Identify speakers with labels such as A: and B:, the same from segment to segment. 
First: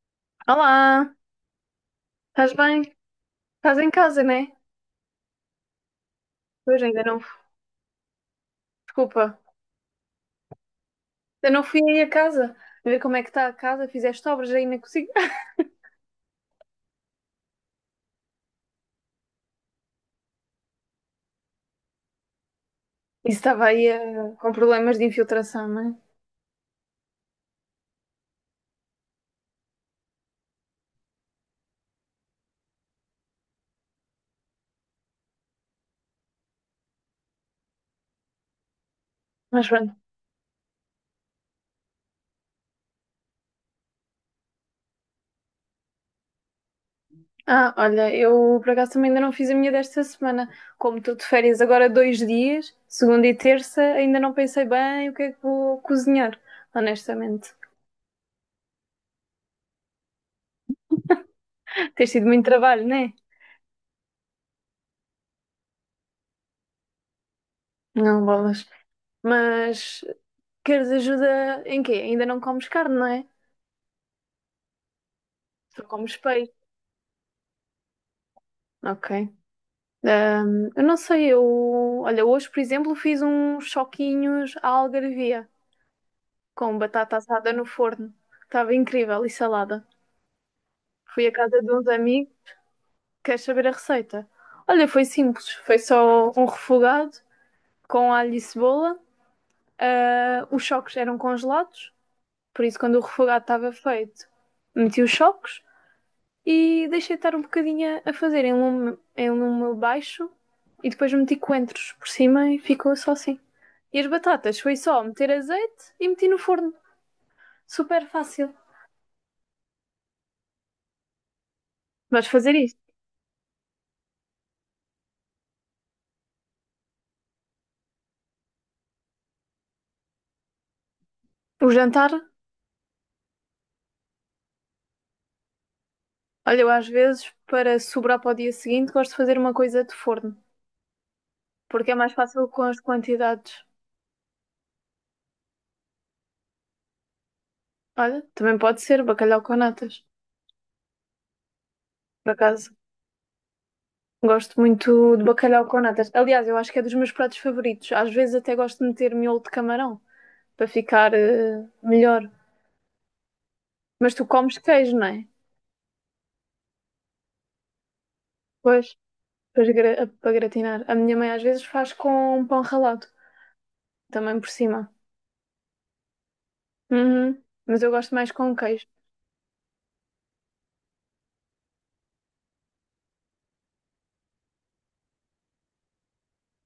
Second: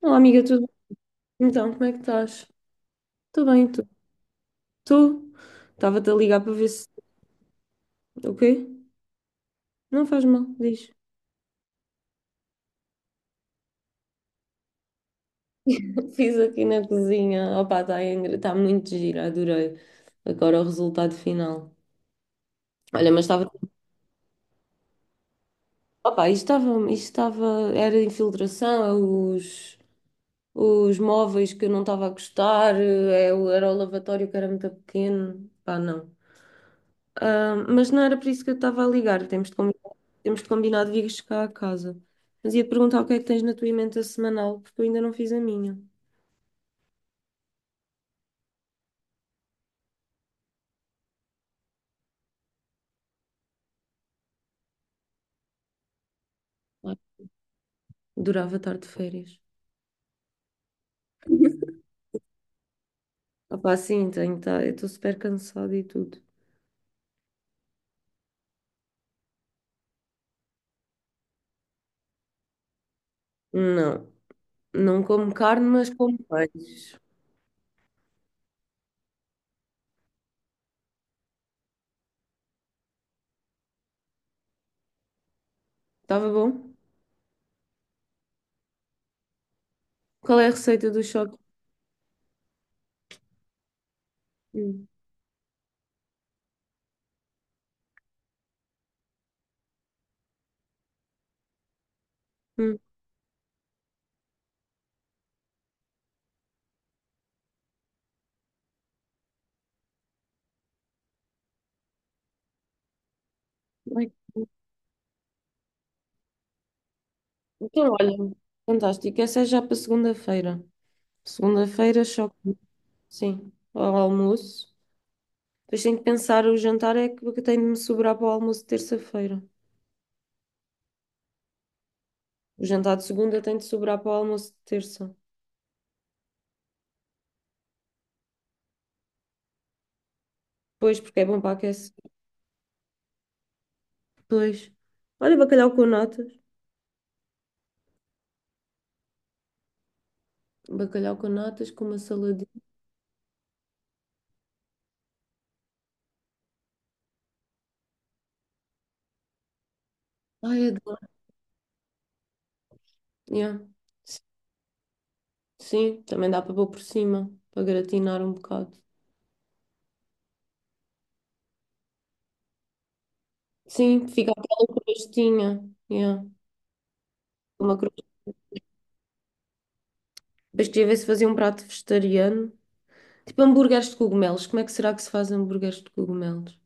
A: Olá, amiga, tudo
B: Olá,
A: bem? Então, como é que estás?
B: estás bem?
A: Estou bem,
B: Estás
A: tu?
B: em casa, né?
A: Tu? Estava-te a ligar para ver
B: Pois
A: se.
B: ainda não.
A: O quê?
B: Desculpa,
A: Não faz mal, diz.
B: ainda não fui aí a casa. A ver como é que está a casa, fizeste obras aí na cozinha.
A: Fiz aqui na cozinha. Opa, tá muito gira, adorei. Agora o resultado final. Olha, mas
B: Isso
A: estava.
B: estava aí com problemas de infiltração, não é?
A: Opa, isto estava. Era infiltração, Os móveis que eu não estava a gostar, era o lavatório que era muito pequeno. Pá, não. Ah, mas não era por isso que eu estava a ligar. Temos de
B: Mas pronto.
A: combinar, temos de combinar de vires cá a casa. Mas ia-te perguntar o que é que tens na tua emenda semanal, porque eu ainda não fiz a minha.
B: Ah, olha, eu por acaso também ainda não fiz a minha desta semana. Como estou de férias agora 2 dias, segunda e terça, ainda não pensei bem o que é que vou cozinhar,
A: Ah,
B: honestamente.
A: durava estar de férias.
B: Tens tido muito trabalho, não é?
A: Opá, sim, tenho, tá, eu estou super cansada e tudo.
B: Não, bolas. Mas queres ajuda em quê? Ainda não comes carne, não é?
A: Não, não como carne,
B: Só
A: mas
B: comes
A: como
B: peixe.
A: peixe.
B: Ok. Eu não sei, eu. Olha, hoje, por exemplo, fiz uns choquinhos à algarvia
A: Estava bom?
B: com batata assada no forno. Estava incrível e salada.
A: Qual é a receita do
B: Fui à
A: choque?
B: casa de uns amigos. Queres saber a receita? Olha,
A: Hum,
B: foi simples. Foi só um refogado com alho e cebola. Ah, os choques eram congelados, por
A: hum.
B: isso, quando o refogado estava feito, meti os choques e deixei estar um bocadinho a fazer em lume baixo e depois meti coentros por cima e ficou só assim. E as
A: Ai,
B: batatas foi só meter azeite e meti no forno.
A: então,
B: Super
A: olha,
B: fácil.
A: fantástico. Essa é já para segunda-feira. Segunda-feira,
B: Vais
A: choque.
B: fazer isto.
A: Sim, ao almoço. Depois tenho que pensar, o jantar é que tem de me sobrar para o almoço de terça-feira.
B: O jantar,
A: O jantar de segunda tem de sobrar para o almoço de terça.
B: olha, eu às vezes, para sobrar para o dia seguinte, gosto de fazer uma coisa de forno.
A: Pois, porque é bom para aquecer.
B: Porque é mais fácil com as quantidades.
A: Pois. Olha, bacalhau com natas.
B: Olha, também pode ser bacalhau com natas.
A: Bacalhau com natas, com uma
B: Por
A: saladinha.
B: acaso, gosto muito de bacalhau com natas. Aliás, eu acho que é dos meus pratos favoritos. Às vezes até gosto de meter miolo de camarão,
A: Ai,
B: para
A: adoro.
B: ficar melhor.
A: Yeah.
B: Mas
A: S-
B: tu comes queijo, não é?
A: Sim, também dá para pôr por cima, para gratinar um bocado.
B: Pois, para gratinar. A minha mãe às vezes faz com pão ralado.
A: Sim, fica
B: Também por
A: aquela
B: cima.
A: crostinha. Yeah.
B: Uhum.
A: Uma
B: Mas eu
A: crosta.
B: gosto mais com queijo.
A: Depois queria ver se fazia um prato vegetariano. Tipo hambúrgueres de cogumelos. Como é que será que se faz hambúrgueres de cogumelos?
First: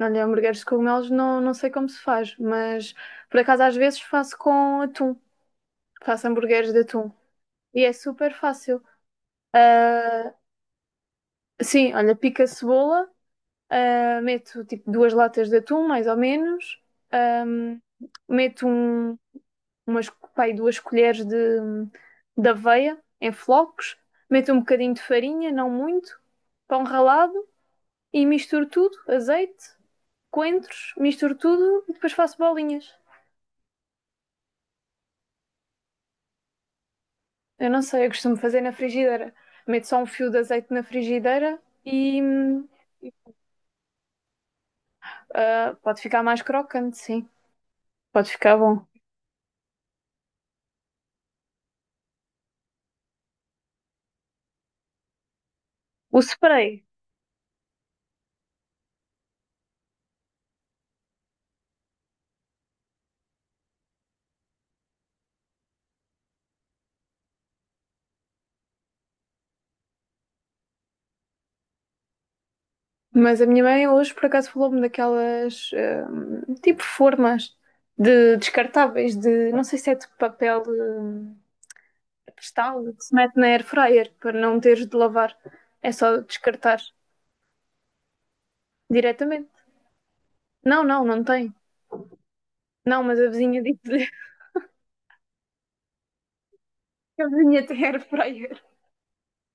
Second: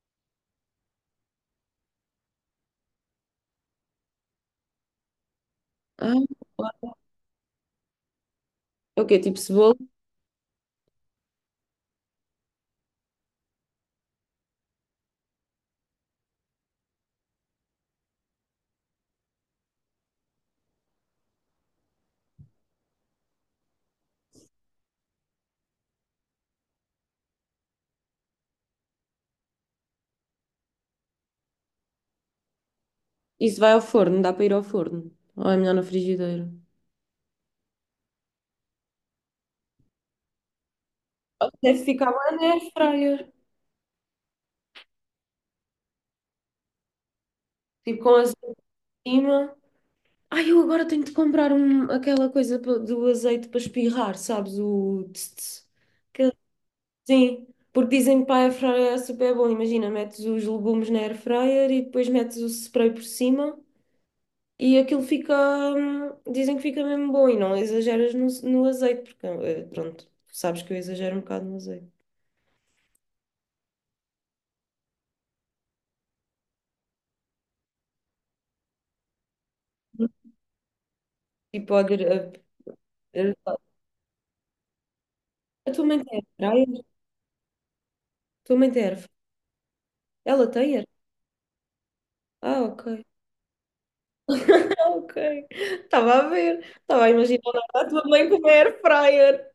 B: Olha, hambúrgueres de cogumelos não sei como se faz, mas por acaso às vezes faço com atum.
A: Ah,
B: Faço hambúrgueres de atum. E é super fácil.
A: é o quê? Tipo cebola?
B: Ah, sim, olha, pico a cebola, ah, meto tipo 2 latas de atum, mais ou menos. Ahm, meto pá, aí 2 colheres de aveia em flocos. Meto um bocadinho de farinha, não muito. Pão ralado e misturo tudo, azeite. Coentros, misturo tudo e depois faço bolinhas.
A: Isso vai ao forno, dá para ir ao forno. Ou é melhor na frigideira?
B: Eu não sei, eu costumo fazer na frigideira. Meto só um fio de azeite na
A: Ou
B: frigideira
A: deve ficar
B: e
A: bem na airfryer.
B: ah, pode ficar mais crocante, sim.
A: Tipo com
B: Pode
A: azeite
B: ficar bom.
A: em cima. Ai, eu agora tenho de comprar um, aquela coisa do azeite para espirrar, sabes? O tss, tss.
B: O
A: Que-
B: spray.
A: Sim, porque dizem que para a airfryer é super bom. Imagina, metes os legumes na airfryer e depois metes o spray por cima e aquilo fica. Dizem que fica mesmo bom e não exageras no azeite, porque pronto, sabes que eu exagero um bocado no azeite.
B: Mas a minha mãe hoje por acaso falou-me daquelas tipo formas de descartáveis de não sei se é de papel
A: Tipo,
B: postal que se mete na air fryer para não teres de lavar. É só descartar
A: A tua mãe tem erva?
B: diretamente.
A: Ela tem
B: Não,
A: erva?
B: não, não tem.
A: Ah, ok.
B: Não, mas a vizinha disse
A: Ok. Estava a ver. Estava a
B: Eu
A: imaginar
B: vinha
A: a
B: ter
A: tua mãe como
B: fryer.
A: air fryer.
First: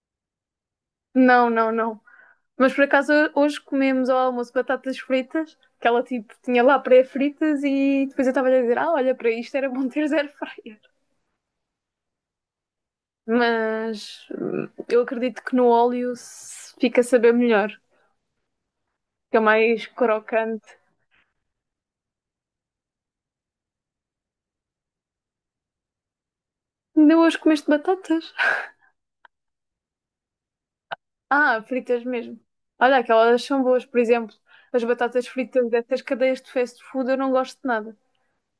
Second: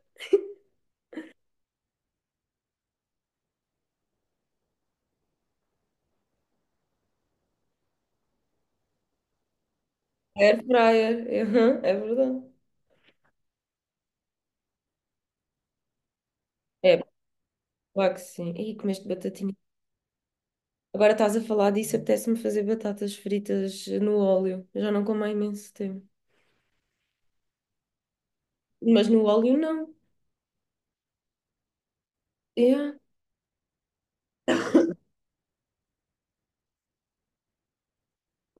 B: Não, não, não. Mas por acaso hoje comemos ao almoço batatas fritas, que ela tipo tinha lá pré-fritas e depois eu estava a dizer, ah, olha, para isto era bom ter zero
A: Air
B: fryer.
A: fryer. Aham, é verdade.
B: Mas eu acredito que no óleo
A: É,
B: fica a saber melhor,
A: claro que sim. E comeste
B: fica
A: batatinha.
B: mais crocante.
A: Agora estás a falar disso, apetece-me fazer batatas fritas no óleo. Eu já não como há imenso tempo.
B: Ainda hoje comeste batatas?
A: Mas no óleo não.
B: Ah, fritas mesmo. Olha,
A: É.
B: aquelas são boas, por exemplo, as batatas fritas dessas cadeias de fast food eu não gosto de nada.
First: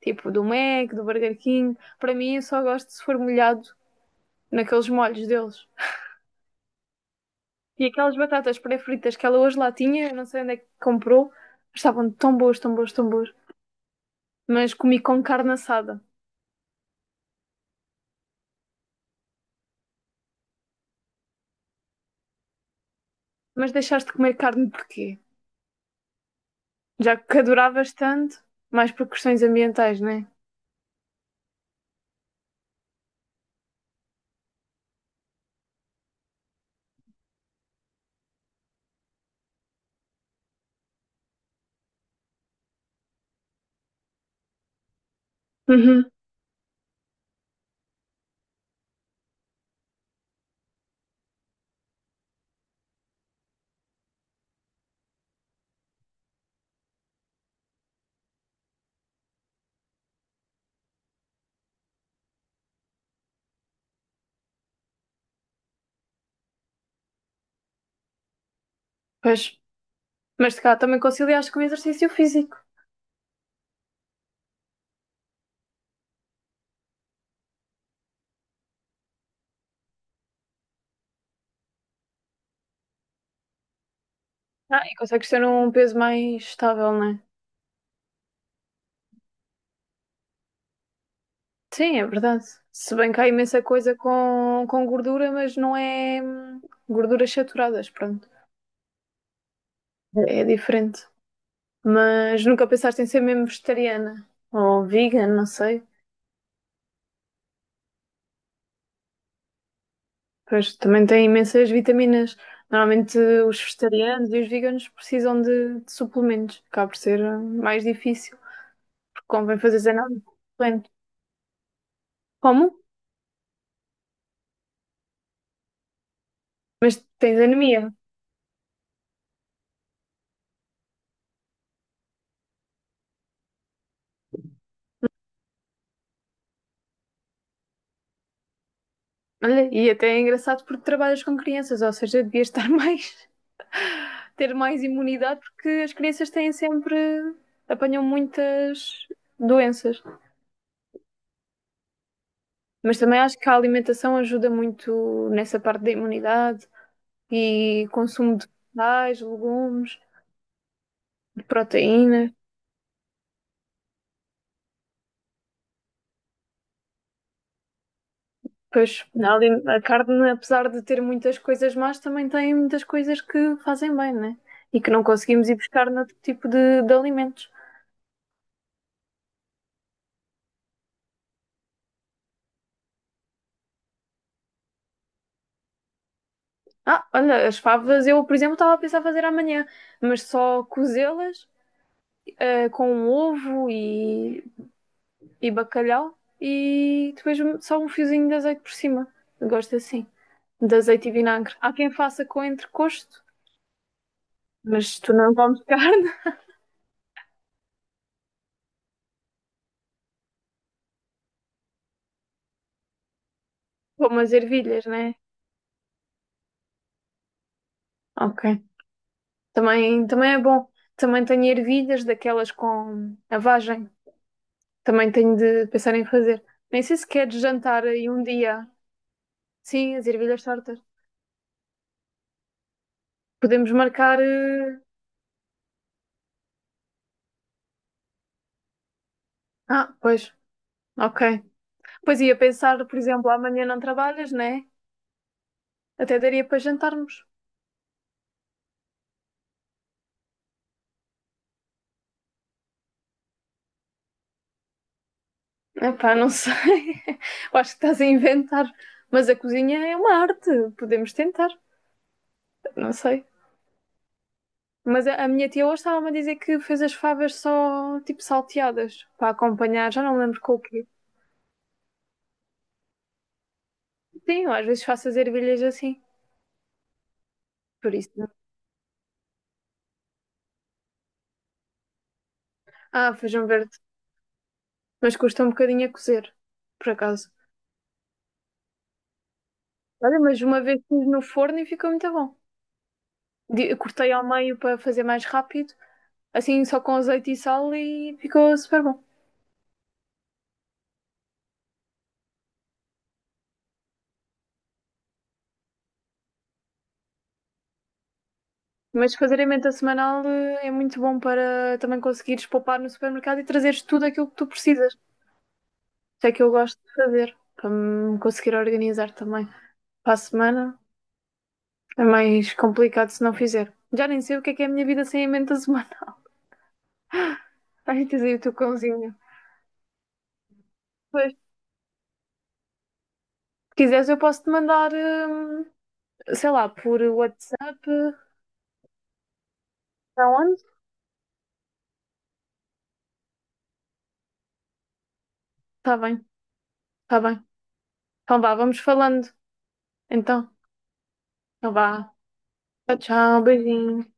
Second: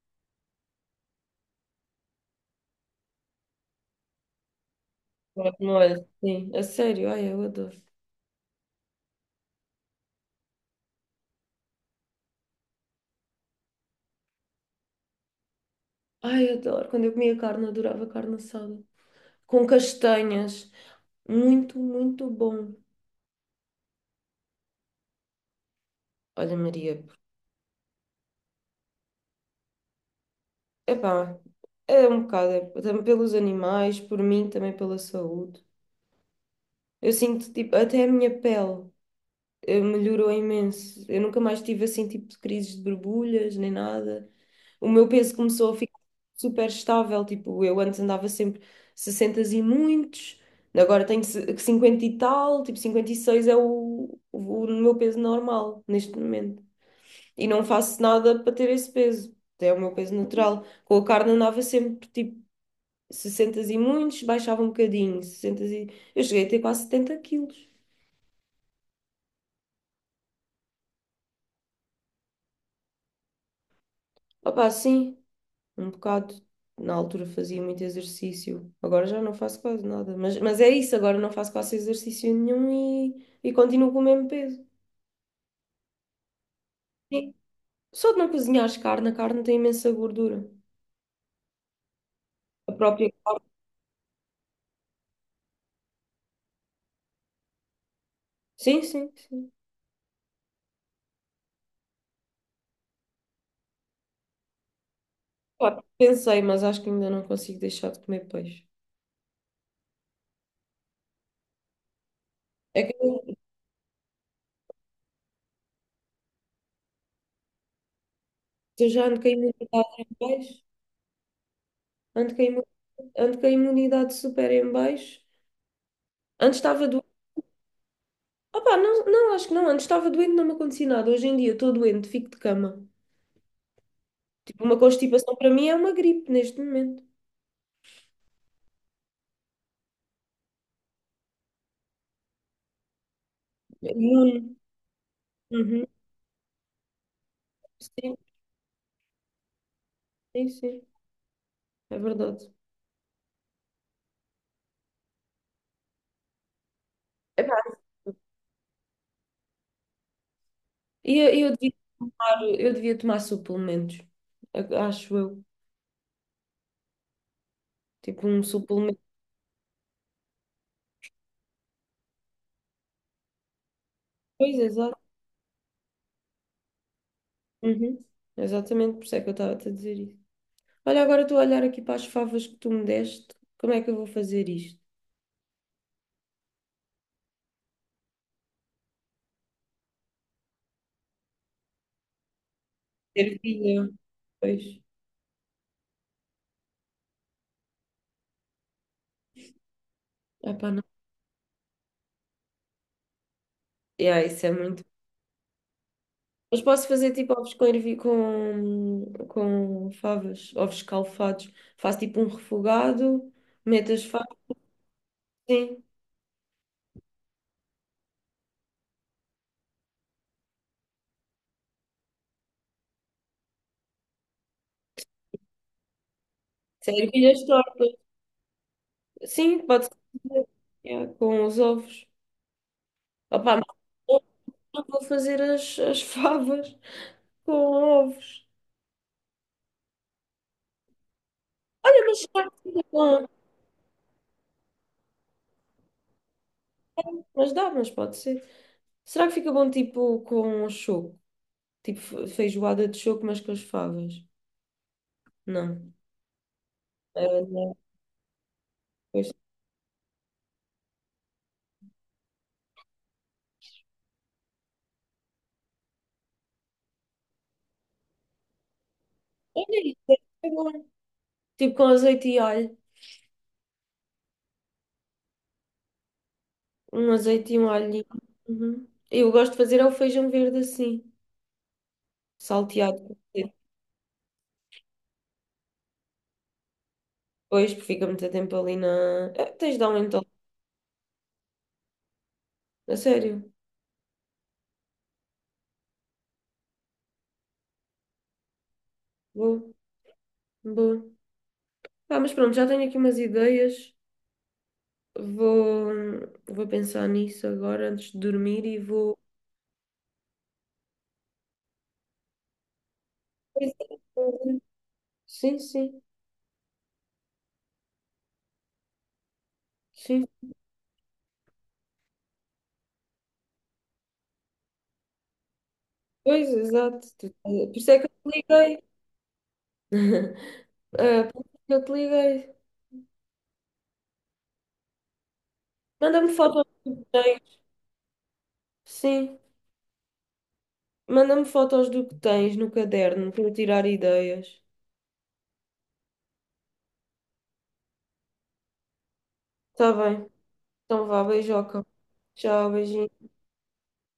B: Tipo do Mac, do Burger King, para mim eu só gosto se for molhado naqueles molhos
A: Agora com
B: deles.
A: molho, sim, a sério. Ai, eu adoro.
B: E aquelas batatas pré-fritas que ela hoje lá tinha, não sei onde é que comprou, estavam tão boas, tão boas, tão boas. Mas comi com carne assada.
A: Ai, eu adoro. Quando eu comia carne, adorava carne assada com castanhas. Muito, muito bom.
B: Mas deixaste de comer carne porquê?
A: Olha, Maria,
B: Já que adoravas tanto, mais por questões ambientais, não é?
A: epá, é um bocado, é, também pelos animais, por mim, também pela saúde. Eu sinto, tipo, até a minha pele melhorou imenso. Eu nunca mais tive, assim, tipo, de crises de borbulhas, nem nada. O meu peso começou a ficar
B: Uhum.
A: super estável, tipo, eu antes andava sempre 60 e muitos, agora tenho 50 e tal, tipo, 56 é o meu peso normal, neste momento. E não faço nada para ter esse peso. É o meu peso natural. Com a carne andava sempre tipo 60 e muitos, baixava um bocadinho, Eu cheguei a ter quase 70 quilos.
B: Pois. Mas se calhar também conciliaste com o exercício físico.
A: Opá, sim, um bocado. Na altura fazia muito exercício, agora já não faço quase nada. Mas é isso, agora não faço quase exercício nenhum e, e continuo com o mesmo peso.
B: Ah, e consegues ter um peso mais estável, não é?
A: Sim. Só de não cozinhares carne, a carne tem imensa gordura.
B: Sim, é verdade.
A: A
B: Se
A: própria.
B: bem que há imensa coisa com gordura, mas não é gorduras saturadas, pronto.
A: Sim, sim, sim.
B: É diferente. Mas nunca pensaste em ser mesmo vegetariana ou vegan, não
A: Pá,
B: sei.
A: pensei, mas acho que ainda não consigo deixar de comer peixe.
B: Pois também tem imensas vitaminas.
A: É que
B: Normalmente os vegetarianos e os veganos precisam de suplementos. Acaba por ser mais difícil,
A: eu já ando com
B: porque
A: a
B: convém
A: imunidade
B: fazer
A: em
B: zenose.
A: baixo, ando com a
B: Como?
A: imu- ando com a imunidade super em baixo. Antes estava
B: Mas
A: doente.
B: tens anemia.
A: Opá, não, não, acho que não. Antes estava doente, não me acontecia nada. Hoje em dia estou doente, fico de cama. Tipo, uma constipação para mim é uma gripe neste momento.
B: Olha, e até é engraçado porque trabalhas com crianças, ou seja, devias estar mais,
A: Imune.
B: ter mais imunidade, porque
A: Uhum.
B: as crianças têm sempre, apanham
A: Sim,
B: muitas doenças.
A: sim, sim. É verdade.
B: Mas também acho que a alimentação ajuda muito nessa parte da imunidade
A: Epá,
B: e consumo de vegetais, legumes,
A: e
B: de proteína.
A: eu devia tomar suplementos, acho eu. Tipo, um
B: Pois
A: suplemento.
B: na ali- a carne, apesar de ter muitas coisas más, também tem muitas coisas que fazem bem, né?
A: Pois,
B: E que
A: exato.
B: não conseguimos ir buscar noutro tipo de alimentos.
A: Uhum. Exatamente, por isso é que eu estava a te dizer isso. Olha, agora estou a olhar aqui para as favas que tu me deste. Como é que eu vou fazer isto?
B: Ah, olha, as favas eu, por exemplo, estava a pensar fazer amanhã, mas só cozê-las com um ovo
A: Ervilha, pois.
B: e bacalhau e depois um, só um fiozinho de azeite por cima. Eu Gosto assim.
A: Ah, pá,
B: De
A: não.
B: azeite e vinagre. Há quem faça com entrecosto,
A: Yeah, isso é muito.
B: mas tu não comes carne,
A: Mas posso fazer tipo ovos com favas, ovos escalfados. Faço tipo um refogado, meto as
B: como as
A: favas,
B: ervilhas, né?
A: sim.
B: Ok. Também é bom. Também tenho ervilhas daquelas com a vagem. Também tenho de pensar em fazer. Nem
A: Sem
B: sei se queres
A: ervilhas
B: jantar
A: tortas.
B: aí um dia.
A: Sim, pode ser.
B: Sim, as ervilhas tortas.
A: Yeah, com os ovos. Opa,
B: Podemos
A: mas
B: marcar.
A: eu não vou fazer as favas com ovos.
B: Ah, pois, ok.
A: Olha,
B: Pois
A: mas,
B: ia
A: pode
B: pensar,
A: ser
B: por
A: com-
B: exemplo, amanhã não trabalhas, né? Até daria para jantarmos.
A: mas dá, mas pode ser. Será que fica bom tipo com choco? Tipo feijoada de choco, mas com as favas? Não.
B: Epá, não sei.
A: Ah,
B: Eu acho
A: não.
B: que estás a inventar.
A: Pois.
B: Mas a cozinha é uma arte. Podemos tentar. Não sei. Mas a minha tia hoje estava-me a dizer que fez as favas só, tipo, salteadas. Para
A: Olha
B: acompanhar.
A: isso,
B: Já não me
A: deve
B: lembro
A: ser
B: com o
A: bom.
B: quê.
A: Tipo com azeite e alho.
B: Sim, eu às vezes faço as ervilhas assim.
A: Um azeite e um
B: Por
A: alho.
B: isso.
A: Uhum. Eu gosto de fazer é o feijão verde assim,
B: Ah,
A: salteado.
B: feijão verde. Mas custa um bocadinho a cozer. Por acaso.
A: Depois porque fica muito tempo ali na. É, tens de dar um
B: Olha,
A: então.
B: mas uma vez fiz no forno e ficou muito bom.
A: A sério.
B: Cortei ao meio para fazer mais rápido. Assim, só com azeite e sal e ficou super bom.
A: Vou. Vou. Ah, mas pronto, já tenho aqui umas ideias. Vou, vou pensar nisso agora antes de dormir e vou.
B: Mas fazer a emenda semanal é muito bom para também conseguires poupar no supermercado e
A: Pois
B: trazeres
A: é,
B: tudo aquilo
A: pois
B: que tu
A: é.
B: precisas.
A: Sim, sim.
B: Isso é que eu gosto de fazer, para me conseguir organizar também. Para a
A: Sim.
B: semana é mais complicado se não fizer. Já nem sei o que é a minha vida sem emenda semanal.
A: Pois, exato. Por isso é que
B: Ai, tens
A: eu
B: aí
A: te
B: o teu
A: liguei.
B: cãozinho.
A: Ah,
B: Pois,
A: por isso é que eu te liguei.
B: se quiseres, eu posso te mandar,
A: Manda-me
B: sei
A: fotos
B: lá,
A: do
B: por
A: que tens.
B: WhatsApp.
A: Sim,
B: Para onde?
A: manda-me fotos do que tens no caderno para eu tirar ideias.
B: Está bem, está bem. Então vá, vamos falando.
A: Está bem.
B: Então,
A: Então vá,
B: então
A: beijoca.
B: vá.
A: Tchau,
B: Tchau,
A: beijinho.
B: tchau, beijinho.